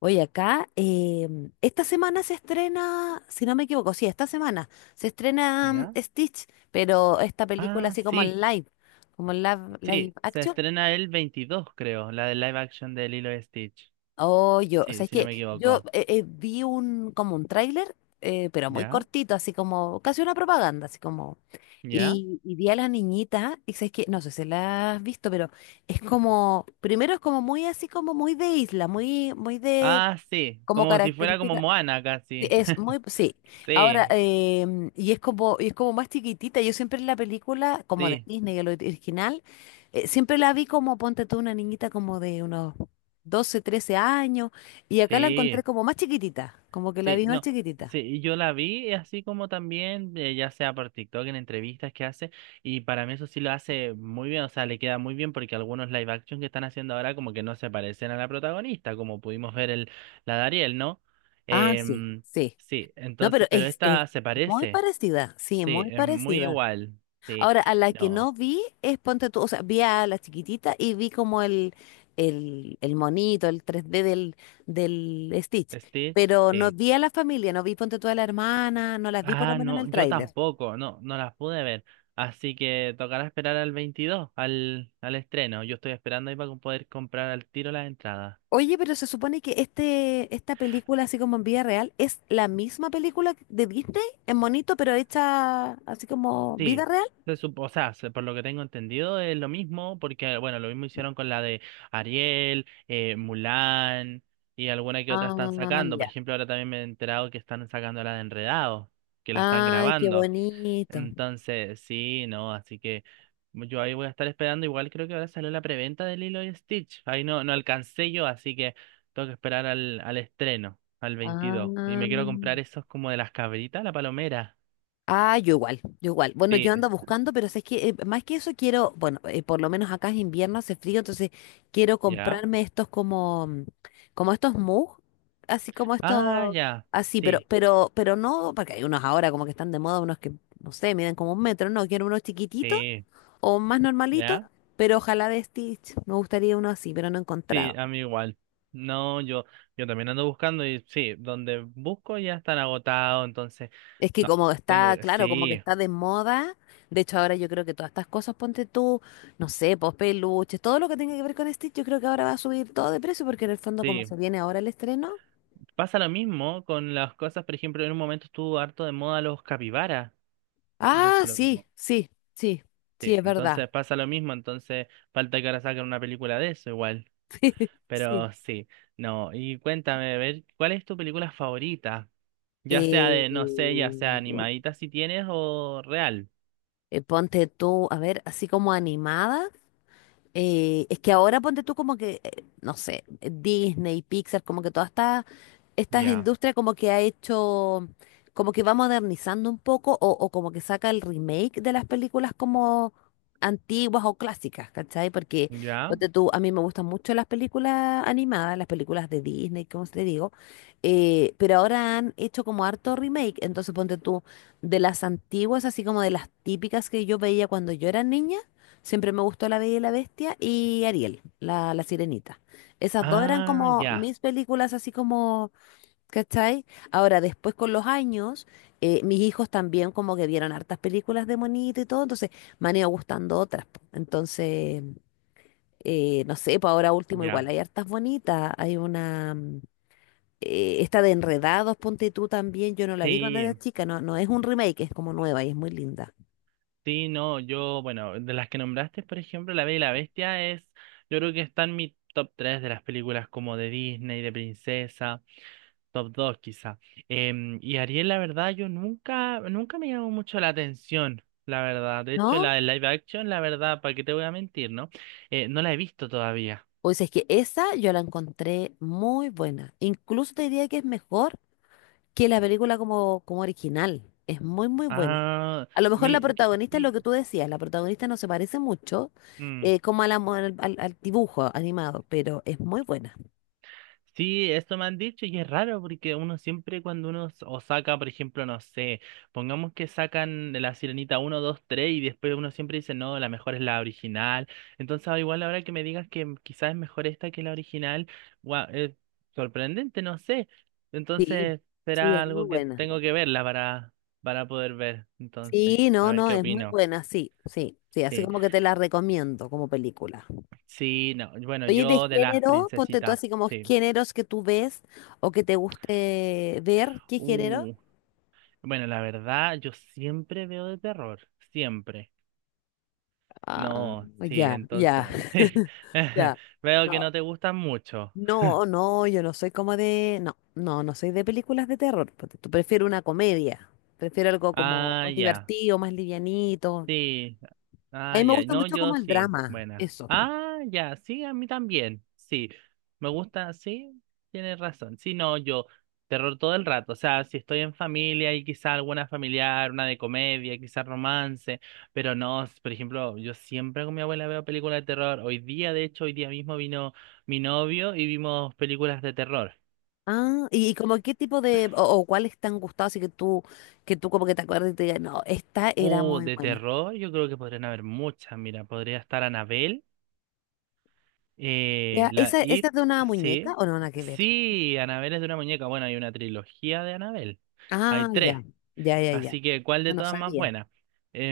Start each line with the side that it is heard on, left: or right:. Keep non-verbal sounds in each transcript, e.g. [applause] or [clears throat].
left: Oye, acá, esta semana se estrena, si no me equivoco, sí, esta semana se estrena
right: ¿Ya?
left: Stitch, pero esta película
right: Ah,
left: así
right: sí,
left: como en live, live
right: sí. Se
left: action.
right: estrena el 22, creo, la de live action de Lilo y Stitch.
left: Oh, yo, o
right: Sí,
left: sea, es
right: si no me
left: que yo
right: equivoco.
left: vi un, como un tráiler, pero muy
right: ¿Ya?
left: cortito, así como, casi una propaganda, así como,
right: ¿Ya?
left: y vi a la niñita, y sabes que, no sé si la has visto, pero es como, primero es como muy así como muy de isla, muy, muy de,
right: Ah, sí.
left: como
right: Como si fuera como
left: característica.
right: Moana
left: Sí,
right: casi.
left: es muy,
right: [laughs]
left: sí. Ahora,
right: Sí,
left: y es como más chiquitita. Yo siempre en la película, como de
right: sí,
left: Disney, el original, siempre la vi como, ponte tú, una niñita como de unos 12 13 años, y acá la encontré
right: sí.
left: como más chiquitita, como que la
right: Sí,
left: vi más
right: no,
left: chiquitita.
right: sí, y yo la vi así como también, ya sea por TikTok, en entrevistas que hace, y para mí eso sí lo hace muy bien, o sea, le queda muy bien porque algunos live action que están haciendo ahora como que no se parecen a la protagonista, como pudimos ver el, la de Ariel, ¿no?
left: Ah, sí,
right: Em,
left: sí.
right: sí,
left: No, pero
right: entonces, pero
left: es
right: esta se
left: muy
right: parece,
left: parecida, sí,
right: sí,
left: muy
right: es muy
left: parecida.
right: igual, sí,
left: Ahora, a la que
right: no,
left: no vi es Ponte tú, o sea, vi a la chiquitita y vi como el monito, el 3D del Stitch,
right: Stitch,
left: pero no
right: sí.
left: vi a la familia, no vi Ponte tú a la hermana, no las vi por lo
right: Ah,
left: menos en
right: no,
left: el
right: yo
left: tráiler.
right: tampoco, no, no las pude ver. Así que tocará esperar al 22, al, al estreno. Yo estoy esperando ahí para poder comprar al tiro las entradas.
left: Oye, pero se supone que este, esta película, así como en vida real, es la misma película de Disney en monito, pero hecha así como vida
right: Sí,
left: real.
right: se supo, o sea, por lo que tengo entendido es lo mismo, porque, bueno, lo mismo hicieron con la de Ariel, Mulan y alguna que otra están
left: Ah,
right: sacando. Por
left: ya.
right: ejemplo, ahora también me he enterado que están sacando la de Enredados, que la están
left: Ay, qué
right: grabando.
left: bonito.
right: Entonces, sí, no, así que yo ahí voy a estar esperando. Igual creo que ahora salió la preventa de Lilo y Stitch. Ahí no, no alcancé yo, así que tengo que esperar al, al estreno, al
left: Ah.
right: 22. Y me quiero comprar esos como de las cabritas, la palomera.
left: Ah, yo igual, yo igual. Bueno, yo
right: Sí,
left: ando buscando, pero es que más que eso quiero, bueno, por lo menos acá es invierno, hace frío, entonces quiero
right: ¿ya?
left: comprarme estos como, como estos mugs así como
right: Ah,
left: estos,
right: ya,
left: así, pero,
right: sí,
left: pero no, porque hay unos ahora como que están de moda, unos que, no sé, miden como un metro, no, quiero unos chiquititos
right: sí,
left: o más normalitos,
right: ¿ya?
left: pero ojalá de Stitch, me gustaría uno así, pero no he
right: Sí,
left: encontrado.
right: a mí igual. No, yo también ando buscando y sí, donde busco ya están agotados, entonces,
left: Es que
right: no,
left: como
right: tengo
left: está,
right: que,
left: claro, como que
right: sí.
left: está de moda, de hecho ahora yo creo que todas estas cosas, ponte tú, no sé, pues peluches, todo lo que tenga que ver con Stitch, yo creo que ahora va a subir todo de precio porque en el fondo como
right: Sí,
left: se viene ahora el estreno.
right: pasa lo mismo con las cosas, por ejemplo, en un momento estuvo harto de moda los capibaras. Entonces
left: Ah,
right: lo mismo.
left: sí, sí, sí, sí,
right: Sí,
left: es verdad.
right: entonces pasa lo mismo, entonces falta que ahora saquen una película de eso igual.
left: [laughs] Sí, sí.
right: Pero sí, no. Y cuéntame, a ver, ¿cuál es tu película favorita? Ya sea de, no sé,
left: Eh,
right: ya sea animadita si tienes o real.
left: ponte tú, a ver, así como animada. Es que ahora ponte tú como que, no sé, Disney, Pixar, como que esta
right: Ya,
left: industria como que ha hecho, como que va modernizando un poco o como que saca el remake de las películas como antiguas o clásicas, ¿cachai? Porque
right: ya.
left: ponte tú, a mí me gustan mucho las películas animadas, las películas de Disney, como te digo, pero ahora han hecho como harto remake, entonces ponte tú, de las antiguas, así como de las típicas que yo veía cuando yo era niña. Siempre me gustó La Bella y la Bestia y Ariel, la Sirenita. Esas dos eran
right: Ah,
left: como
right: ya,
left: mis películas, así como, ¿cachai? Ahora, después con los años, mis hijos también como que vieron hartas películas de monito y todo, entonces me han ido gustando otras. Po. Entonces, no sé, pues ahora último
right: ya.
left: igual, hay hartas bonitas, hay una... esta de Enredados, ponte tú también, yo no la vi cuando
right: Sí,
left: era chica, no, no es un remake, es como nueva y es muy linda.
right: sí, no, yo, bueno, de las que nombraste, por ejemplo, La Bella y la Bestia es, yo creo que está en mi top 3 de las películas como de Disney, de princesa, top 2 quizá. Y Ariel, la verdad, yo nunca, nunca me llamó mucho la atención, la verdad. De hecho,
left: ¿No?
right: la de live action, la verdad, ¿para qué te voy a mentir, no? No la he visto todavía.
left: O sea, es que esa yo la encontré muy buena. Incluso te diría que es mejor que la película como, como original. Es muy, muy buena.
right: Ah,
left: A lo mejor la
right: mi,
left: protagonista es lo
right: sí.
left: que tú decías, la protagonista no se parece mucho
right: mm.
left: como a la al, al dibujo animado, pero es muy buena.
right: Sí, eso me han dicho y es raro porque uno siempre cuando uno o saca, por ejemplo, no sé, pongamos que sacan de la Sirenita uno, 2, 3 y después uno siempre dice, no, la mejor es la original. Entonces, ah, igual ahora que me digas que quizás es mejor esta que la original, guau, es sorprendente, no sé.
left: Sí,
right: Entonces,
left: sí,
right: será
left: es muy
right: algo que
left: buena.
right: tengo que verla para poder ver. Entonces,
left: Sí,
right: a
left: no,
right: ver
left: no,
right: qué
left: es muy
right: opino.
left: buena, sí, sí, sí, así
right: Sí,
left: como que te la recomiendo como película.
right: sí, no. Bueno,
left: Oye, de
right: yo de las
left: género, ponte tú
right: princesitas,
left: así como
right: sí.
left: géneros que tú ves o que te guste ver, ¿qué género?
right: Uh. Bueno, la verdad, yo siempre veo de terror, siempre. No, sí,
left: Ya, ya,
right: entonces, [laughs] sí.
left: [laughs]
right: [laughs]
left: ya.
right: Veo que
left: No,
right: no te gustan mucho.
left: no, no, yo no soy como de, no, no, no soy de películas de terror. Porque tú prefiero una comedia, prefiero algo como
right: Ah,
left: más
right: ya.
left: divertido, más livianito.
right: Sí.
left: A
right: Ah,
left: mí me
right: ya.
left: gusta
right: No,
left: mucho
right: yo
left: como el
right: sí.
left: drama,
right: Buena.
left: eso.
right: Ah, ya. Sí, a mí también. Sí. Me gusta. Sí, tienes razón. Sí, no, yo. Terror todo el rato. O sea, si estoy en familia y quizá alguna familiar, una de comedia, quizá romance. Pero no, por ejemplo, yo siempre con mi abuela veo películas de terror. Hoy día, de hecho, hoy día mismo vino mi novio y vimos películas de terror.
left: Ah, y como qué tipo de, o cuáles te han gustado, así que tú como que te acuerdas y te digas, no, esta era muy
right: De
left: buena.
right: terror, yo creo que podrían haber muchas. Mira, podría estar Anabel.
left: Ya,
right: La
left: ¿esa, esa
right: It,
left: es de una muñeca
right: sí.
left: o no, nada que ver?
right: Sí, Anabel es de una muñeca. Bueno, hay una trilogía de Anabel.
left: Ah,
right: Hay
left: ya,
right: tres.
left: ya, ya, ya.
right: Así que, ¿cuál
left: No,
right: de
left: no
right: todas más
left: sabía.
right: buena?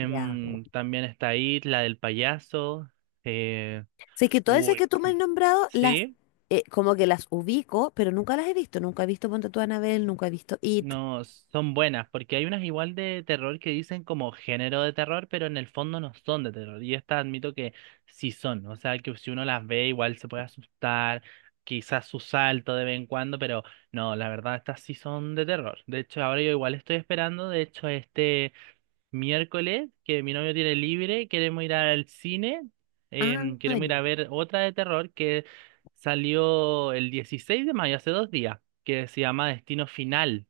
left: Ya.
right: También está It, la del payaso. Eh,
left: Sí, que todas esas que
right: uy,
left: tú me has
right: [clears throat]
left: nombrado, las
right: sí.
left: como que las ubico, pero nunca las he visto. Nunca he visto Ponte tú Anabel, nunca he visto It.
right: No, son buenas, porque hay unas igual de terror que dicen como género de terror, pero en el fondo no son de terror. Y estas admito que sí son, o sea, que si uno las ve igual se puede asustar, quizás su salto de vez en cuando, pero no, la verdad estas sí son de terror. De hecho, ahora yo igual estoy esperando, de hecho, este miércoles que mi novio tiene libre, queremos ir al cine,
left: Ah,
right: queremos ir a
left: ya.
right: ver otra de terror que salió el 16 de mayo, hace dos días, que se llama Destino Final.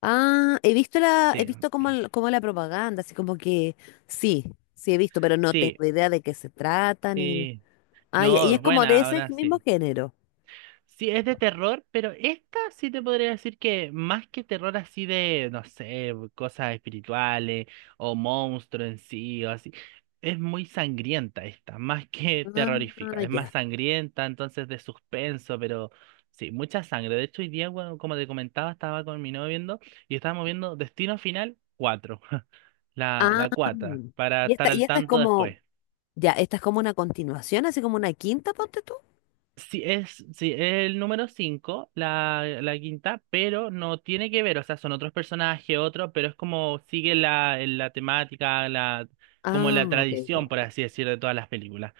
left: Ah, he visto la, he
right: Sí,
left: visto como, como la propaganda, así como que sí, sí he visto, pero no
right: sí,
left: tengo idea de qué se trata ni.
right: sí.
left: Ah, ya, y
right: No,
left: es
right: es
left: como de
right: buena,
left: ese
right: ahora
left: mismo
right: sí.
left: género.
right: Sí, es de terror, pero esta sí te podría decir que más que terror así de, no sé, cosas espirituales o monstruos en sí o así, es muy sangrienta esta, más que
left: Ah,
right: terrorífica, es más
left: ya.
right: sangrienta, entonces de suspenso, pero sí, mucha sangre. De hecho, hoy día, bueno, como te comentaba, estaba con mi novio viendo y estábamos viendo Destino Final 4, [laughs] la,
left: Ah,
right: la cuata, para estar
left: y
right: al
left: esta es
right: tanto
left: como,
right: después.
left: ya, esta es como una continuación, así como una quinta, ponte tú.
right: Sí, es el número 5 la, la quinta, pero no tiene que ver, o sea, son otros personajes, otros, pero es como sigue la, la temática, la, como
left: Ah,
right: la
left: ok.
right: tradición, por así decirlo, de todas las películas.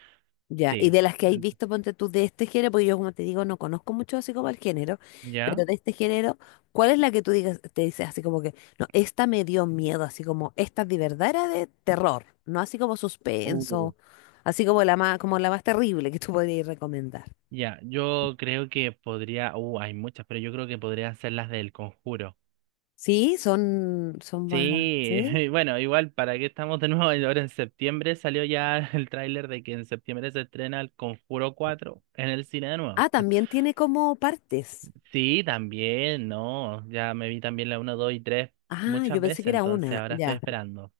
left: Ya, y
right: Sí,
left: de las que hay
right: Ent-
left: visto, ponte tú de este género, porque yo como te digo, no conozco mucho así como el género,
right: ¿ya?
left: pero de este género, ¿cuál es la que tú digas, te dices así como que, no, esta me dio miedo, así como, esta de verdad era de terror, no así como
right: Uh.
left: suspenso, así como la más terrible que tú podrías recomendar?
right: Ya, yo creo que podría, hay muchas, pero yo creo que podrían ser las del Conjuro.
left: Sí, son, son más,
right: Sí,
left: ¿sí?
right: [laughs] bueno, igual, ¿para qué estamos de nuevo? Ahora en septiembre salió ya [laughs] el tráiler de que en septiembre se estrena el Conjuro 4 en el cine de nuevo.
left: Ah, también tiene como partes.
right: Sí, también, no, ya me vi también la uno 2 y 3
left: Ah, yo
right: muchas
left: pensé
right: veces,
left: que era
right: entonces
left: una,
right: ahora estoy
left: ya.
right: esperando.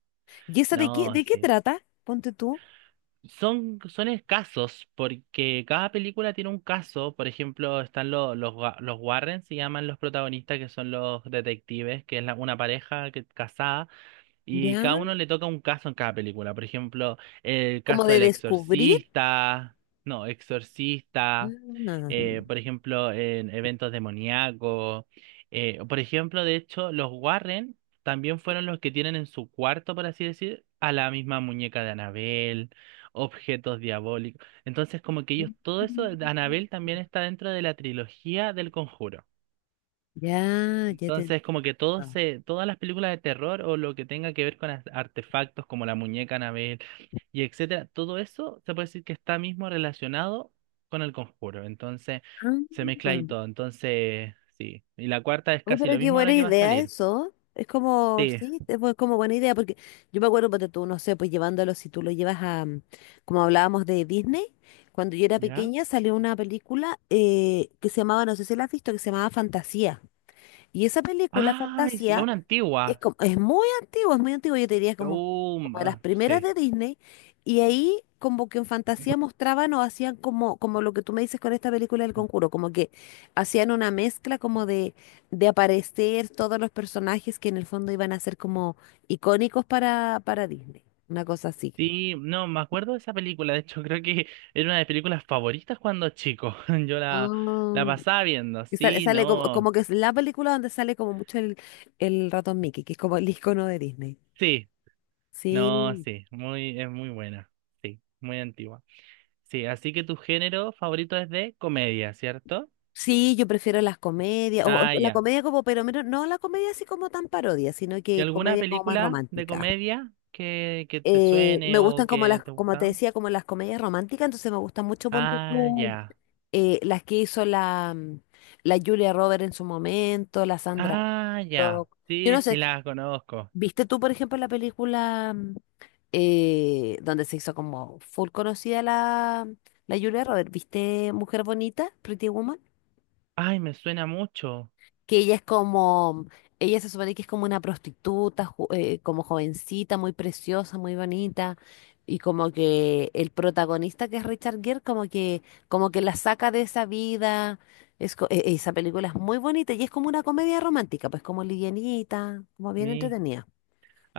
left: ¿Y esa
right: No,
left: de qué
right: sí.
left: trata? Ponte tú,
right: Son, son escasos porque cada película tiene un caso, por ejemplo, están los los Warren, se llaman los protagonistas, que son los detectives, que es una pareja que, casada. Y cada
left: ya,
right: uno le toca un caso en cada película. Por ejemplo, el
left: como
right: caso
left: de
right: del
left: descubrir.
right: exorcista. No, exorcista.
left: Ah.
right: Por ejemplo, en eventos demoníacos. Por ejemplo, de hecho, los Warren también fueron los que tienen en su cuarto, por así decir, a la misma muñeca de Annabelle, objetos diabólicos. Entonces, como que ellos, todo eso, Annabelle también está dentro de la trilogía del Conjuro.
left: Ya, ya te
right: Entonces, como que todo
left: entiendo.
right: se, todas las películas de terror o lo que tenga que ver con artefactos como la muñeca Anabel y etcétera, todo eso se puede decir que está mismo relacionado con el conjuro. Entonces,
left: Ah,
right: se mezcla ahí todo. Entonces, sí. Y la cuarta es
left: uy,
right: casi
left: pero
right: lo
left: qué
right: mismo
left: buena
right: ahora que va a
left: idea
right: salir.
left: eso. Es como,
right: Sí.
left: sí, es como buena idea, porque yo me acuerdo, porque tú, no sé, pues llevándolo, si tú lo llevas a, como hablábamos de Disney, cuando yo era
right: ¿Ya?
left: pequeña salió una película que se llamaba, no sé si la has visto, que se llamaba Fantasía. Y esa película,
right: Ah, es
left: Fantasía,
right: una
left: es
right: antigua.
left: como, es muy antiguo, yo te diría como, como de las
right: Ah,
left: primeras
right: sí.
left: de Disney, y ahí como que en fantasía mostraban o hacían como, como lo que tú me dices con esta película del Conjuro, como que hacían una mezcla como de aparecer todos los personajes que en el fondo iban a ser como icónicos para Disney, una cosa así.
right: Sí, no, me acuerdo de esa película. De hecho, [laughs] creo que era una de mis películas favoritas cuando chico. [laughs] Yo la, la
left: Ah,
right: pasaba viendo.
left: y sale,
right: Sí,
left: sale como,
right: no.
left: como que es la película donde sale como mucho el ratón Mickey, que es como el [laughs] icono de Disney.
right: Sí, no,
left: Sí.
right: sí, muy, es muy buena. Sí, muy antigua. Sí, así que tu género favorito es de comedia, ¿cierto?
left: Sí, yo prefiero las comedias, o
right: Ah,
left: la
right: ya.
left: comedia como, pero menos, no la comedia así como tan parodia, sino
right: ¿Y
left: que
right: alguna
left: comedia como más
right: película de
left: romántica.
right: comedia que te
left: Me
right: suene
left: gustan
right: o
left: como las,
right: que te ha
left: como te
right: gustado?
left: decía, como las comedias románticas, entonces me gustan mucho, ponte
right: Ah,
left: tú,
right: ya.
left: las que hizo la, la Julia Roberts en su momento, la Sandra
right: Ah, ya.
left: Bullock. Yo
right: Sí,
left: no
right: sí,
left: sé,
right: la conozco.
left: ¿viste tú, por ejemplo, la película donde se hizo como full conocida la, la Julia Roberts? ¿Viste Mujer Bonita, Pretty Woman?
right: Ay, me suena mucho.
left: Que ella es como, ella se supone que es como una prostituta, como jovencita, muy preciosa, muy bonita, y como que el protagonista que es Richard Gere, como que la saca de esa vida, esa película es muy bonita y es como una comedia romántica, pues como livianita, como bien
right: Mi...
left: entretenida.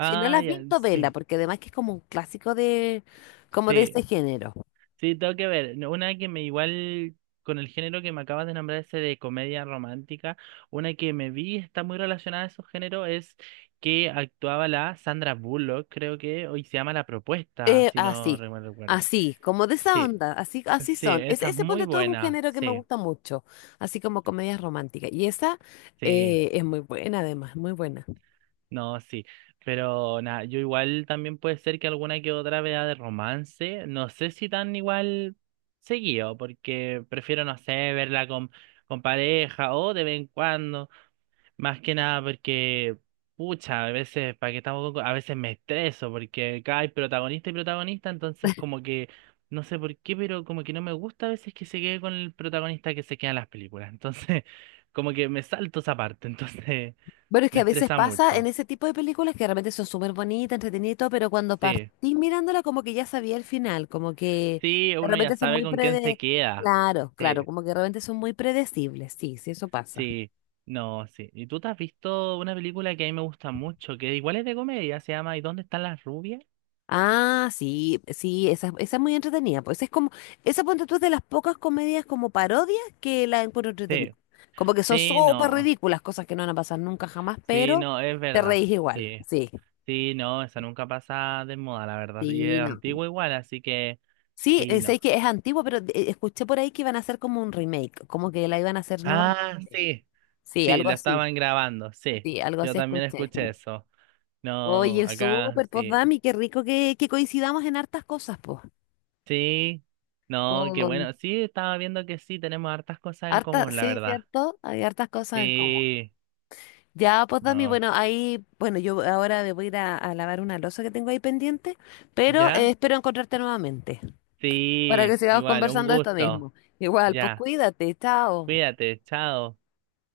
left: Si no la has
right: ya,
left: visto, vela,
right: sí.
left: porque además que es como un clásico de, como de ese
right: Sí,
left: género.
right: sí, tengo que ver. No, una que me igual con el género que me acabas de nombrar, ese de comedia romántica, una que me vi está muy relacionada a esos géneros, es que actuaba la Sandra Bullock, creo que hoy se llama La Propuesta, si no
left: Así,
right: mal recuerdo.
left: así, como de esa
right: Sí,
left: onda, así, así
right: sí,
left: son. Es,
right: esa es
left: ese
right: muy
left: ponte todo es un
right: buena,
left: género que me
right: sí,
left: gusta mucho, así como comedias románticas. Y esa
right: sí.
left: es muy buena, además, muy buena.
right: No, sí, pero nada, yo igual también puede ser que alguna que otra vea de romance, no sé si tan igual seguido, porque prefiero, no sé, verla con pareja o de vez en cuando, más que nada porque, pucha, a veces, para que estamos, a veces me estreso, porque acá hay protagonista y protagonista, entonces como que, no sé por qué, pero como que no me gusta a veces que se quede con el protagonista que se queda en las películas, entonces [laughs] como que me salto esa parte, entonces
left: Bueno, es
right: [laughs] me
left: que a veces
right: estresa
left: pasa en
right: mucho.
left: ese tipo de películas que realmente son súper bonitas, entretenidas, y todo, pero cuando
right: Sí.
left: partís mirándola como que ya sabía el final, como que
right: Sí,
left: de
right: uno ya
left: repente son
right: sabe
left: muy
right: con quién se
left: prede...
right: queda.
left: Claro, claro,
right: Sí,
left: como que realmente son muy predecibles, sí, sí, eso pasa.
right: sí, no, sí. ¿Y tú te has visto una película que a mí me gusta mucho, que igual es de comedia, se llama ¿Y dónde están las rubias?
left: Ah, sí, sí, esa es muy entretenida. Pues es como, esa ponte tú es de las pocas comedias como parodias que la encuentro entretenida.
right: Sí,
left: Como que son
right: sí,
left: súper
right: no,
left: ridículas, cosas que no van a pasar nunca jamás,
right: sí,
left: pero
right: no, es
left: te
right: verdad.
left: reís igual.
right: Sí,
left: Sí,
right: sí, no, esa nunca pasa de moda, la verdad. Y
left: sí,
right: es
left: no.
right: antigua igual, así que
left: Sí,
right: sí, no.
left: sé que es antiguo, pero escuché por ahí que iban a hacer como un remake, como que la iban a hacer nuevamente.
right: Ah, sí,
left: Sí,
right: sí,
left: algo
right: la
left: así.
right: estaban grabando, sí.
left: Sí, algo
right: Yo
left: así
right: también
left: escuché.
right: escuché eso. No,
left: Oye,
right: acá
left: súper, pues
right: sí.
left: Dami, qué rico que coincidamos en hartas cosas, pues.
right: Sí, no, qué
left: Con
right: bueno. Sí, estaba viendo que sí, tenemos hartas cosas en
left: hartas,
right: común, la
left: sí,
right: verdad.
left: ¿cierto? Hay hartas cosas en común.
right: Sí,
left: Ya, pues Dami,
right: no.
left: bueno, ahí, bueno, yo ahora me voy a ir a lavar una losa que tengo ahí pendiente, pero
right: ¿Ya?
left: espero encontrarte nuevamente para que
right: Sí,
left: sigamos
right: igual, un
left: conversando de esto
right: gusto.
left: mismo. Igual, pues
right: Ya,
left: cuídate, chao.
right: cuídate, chao.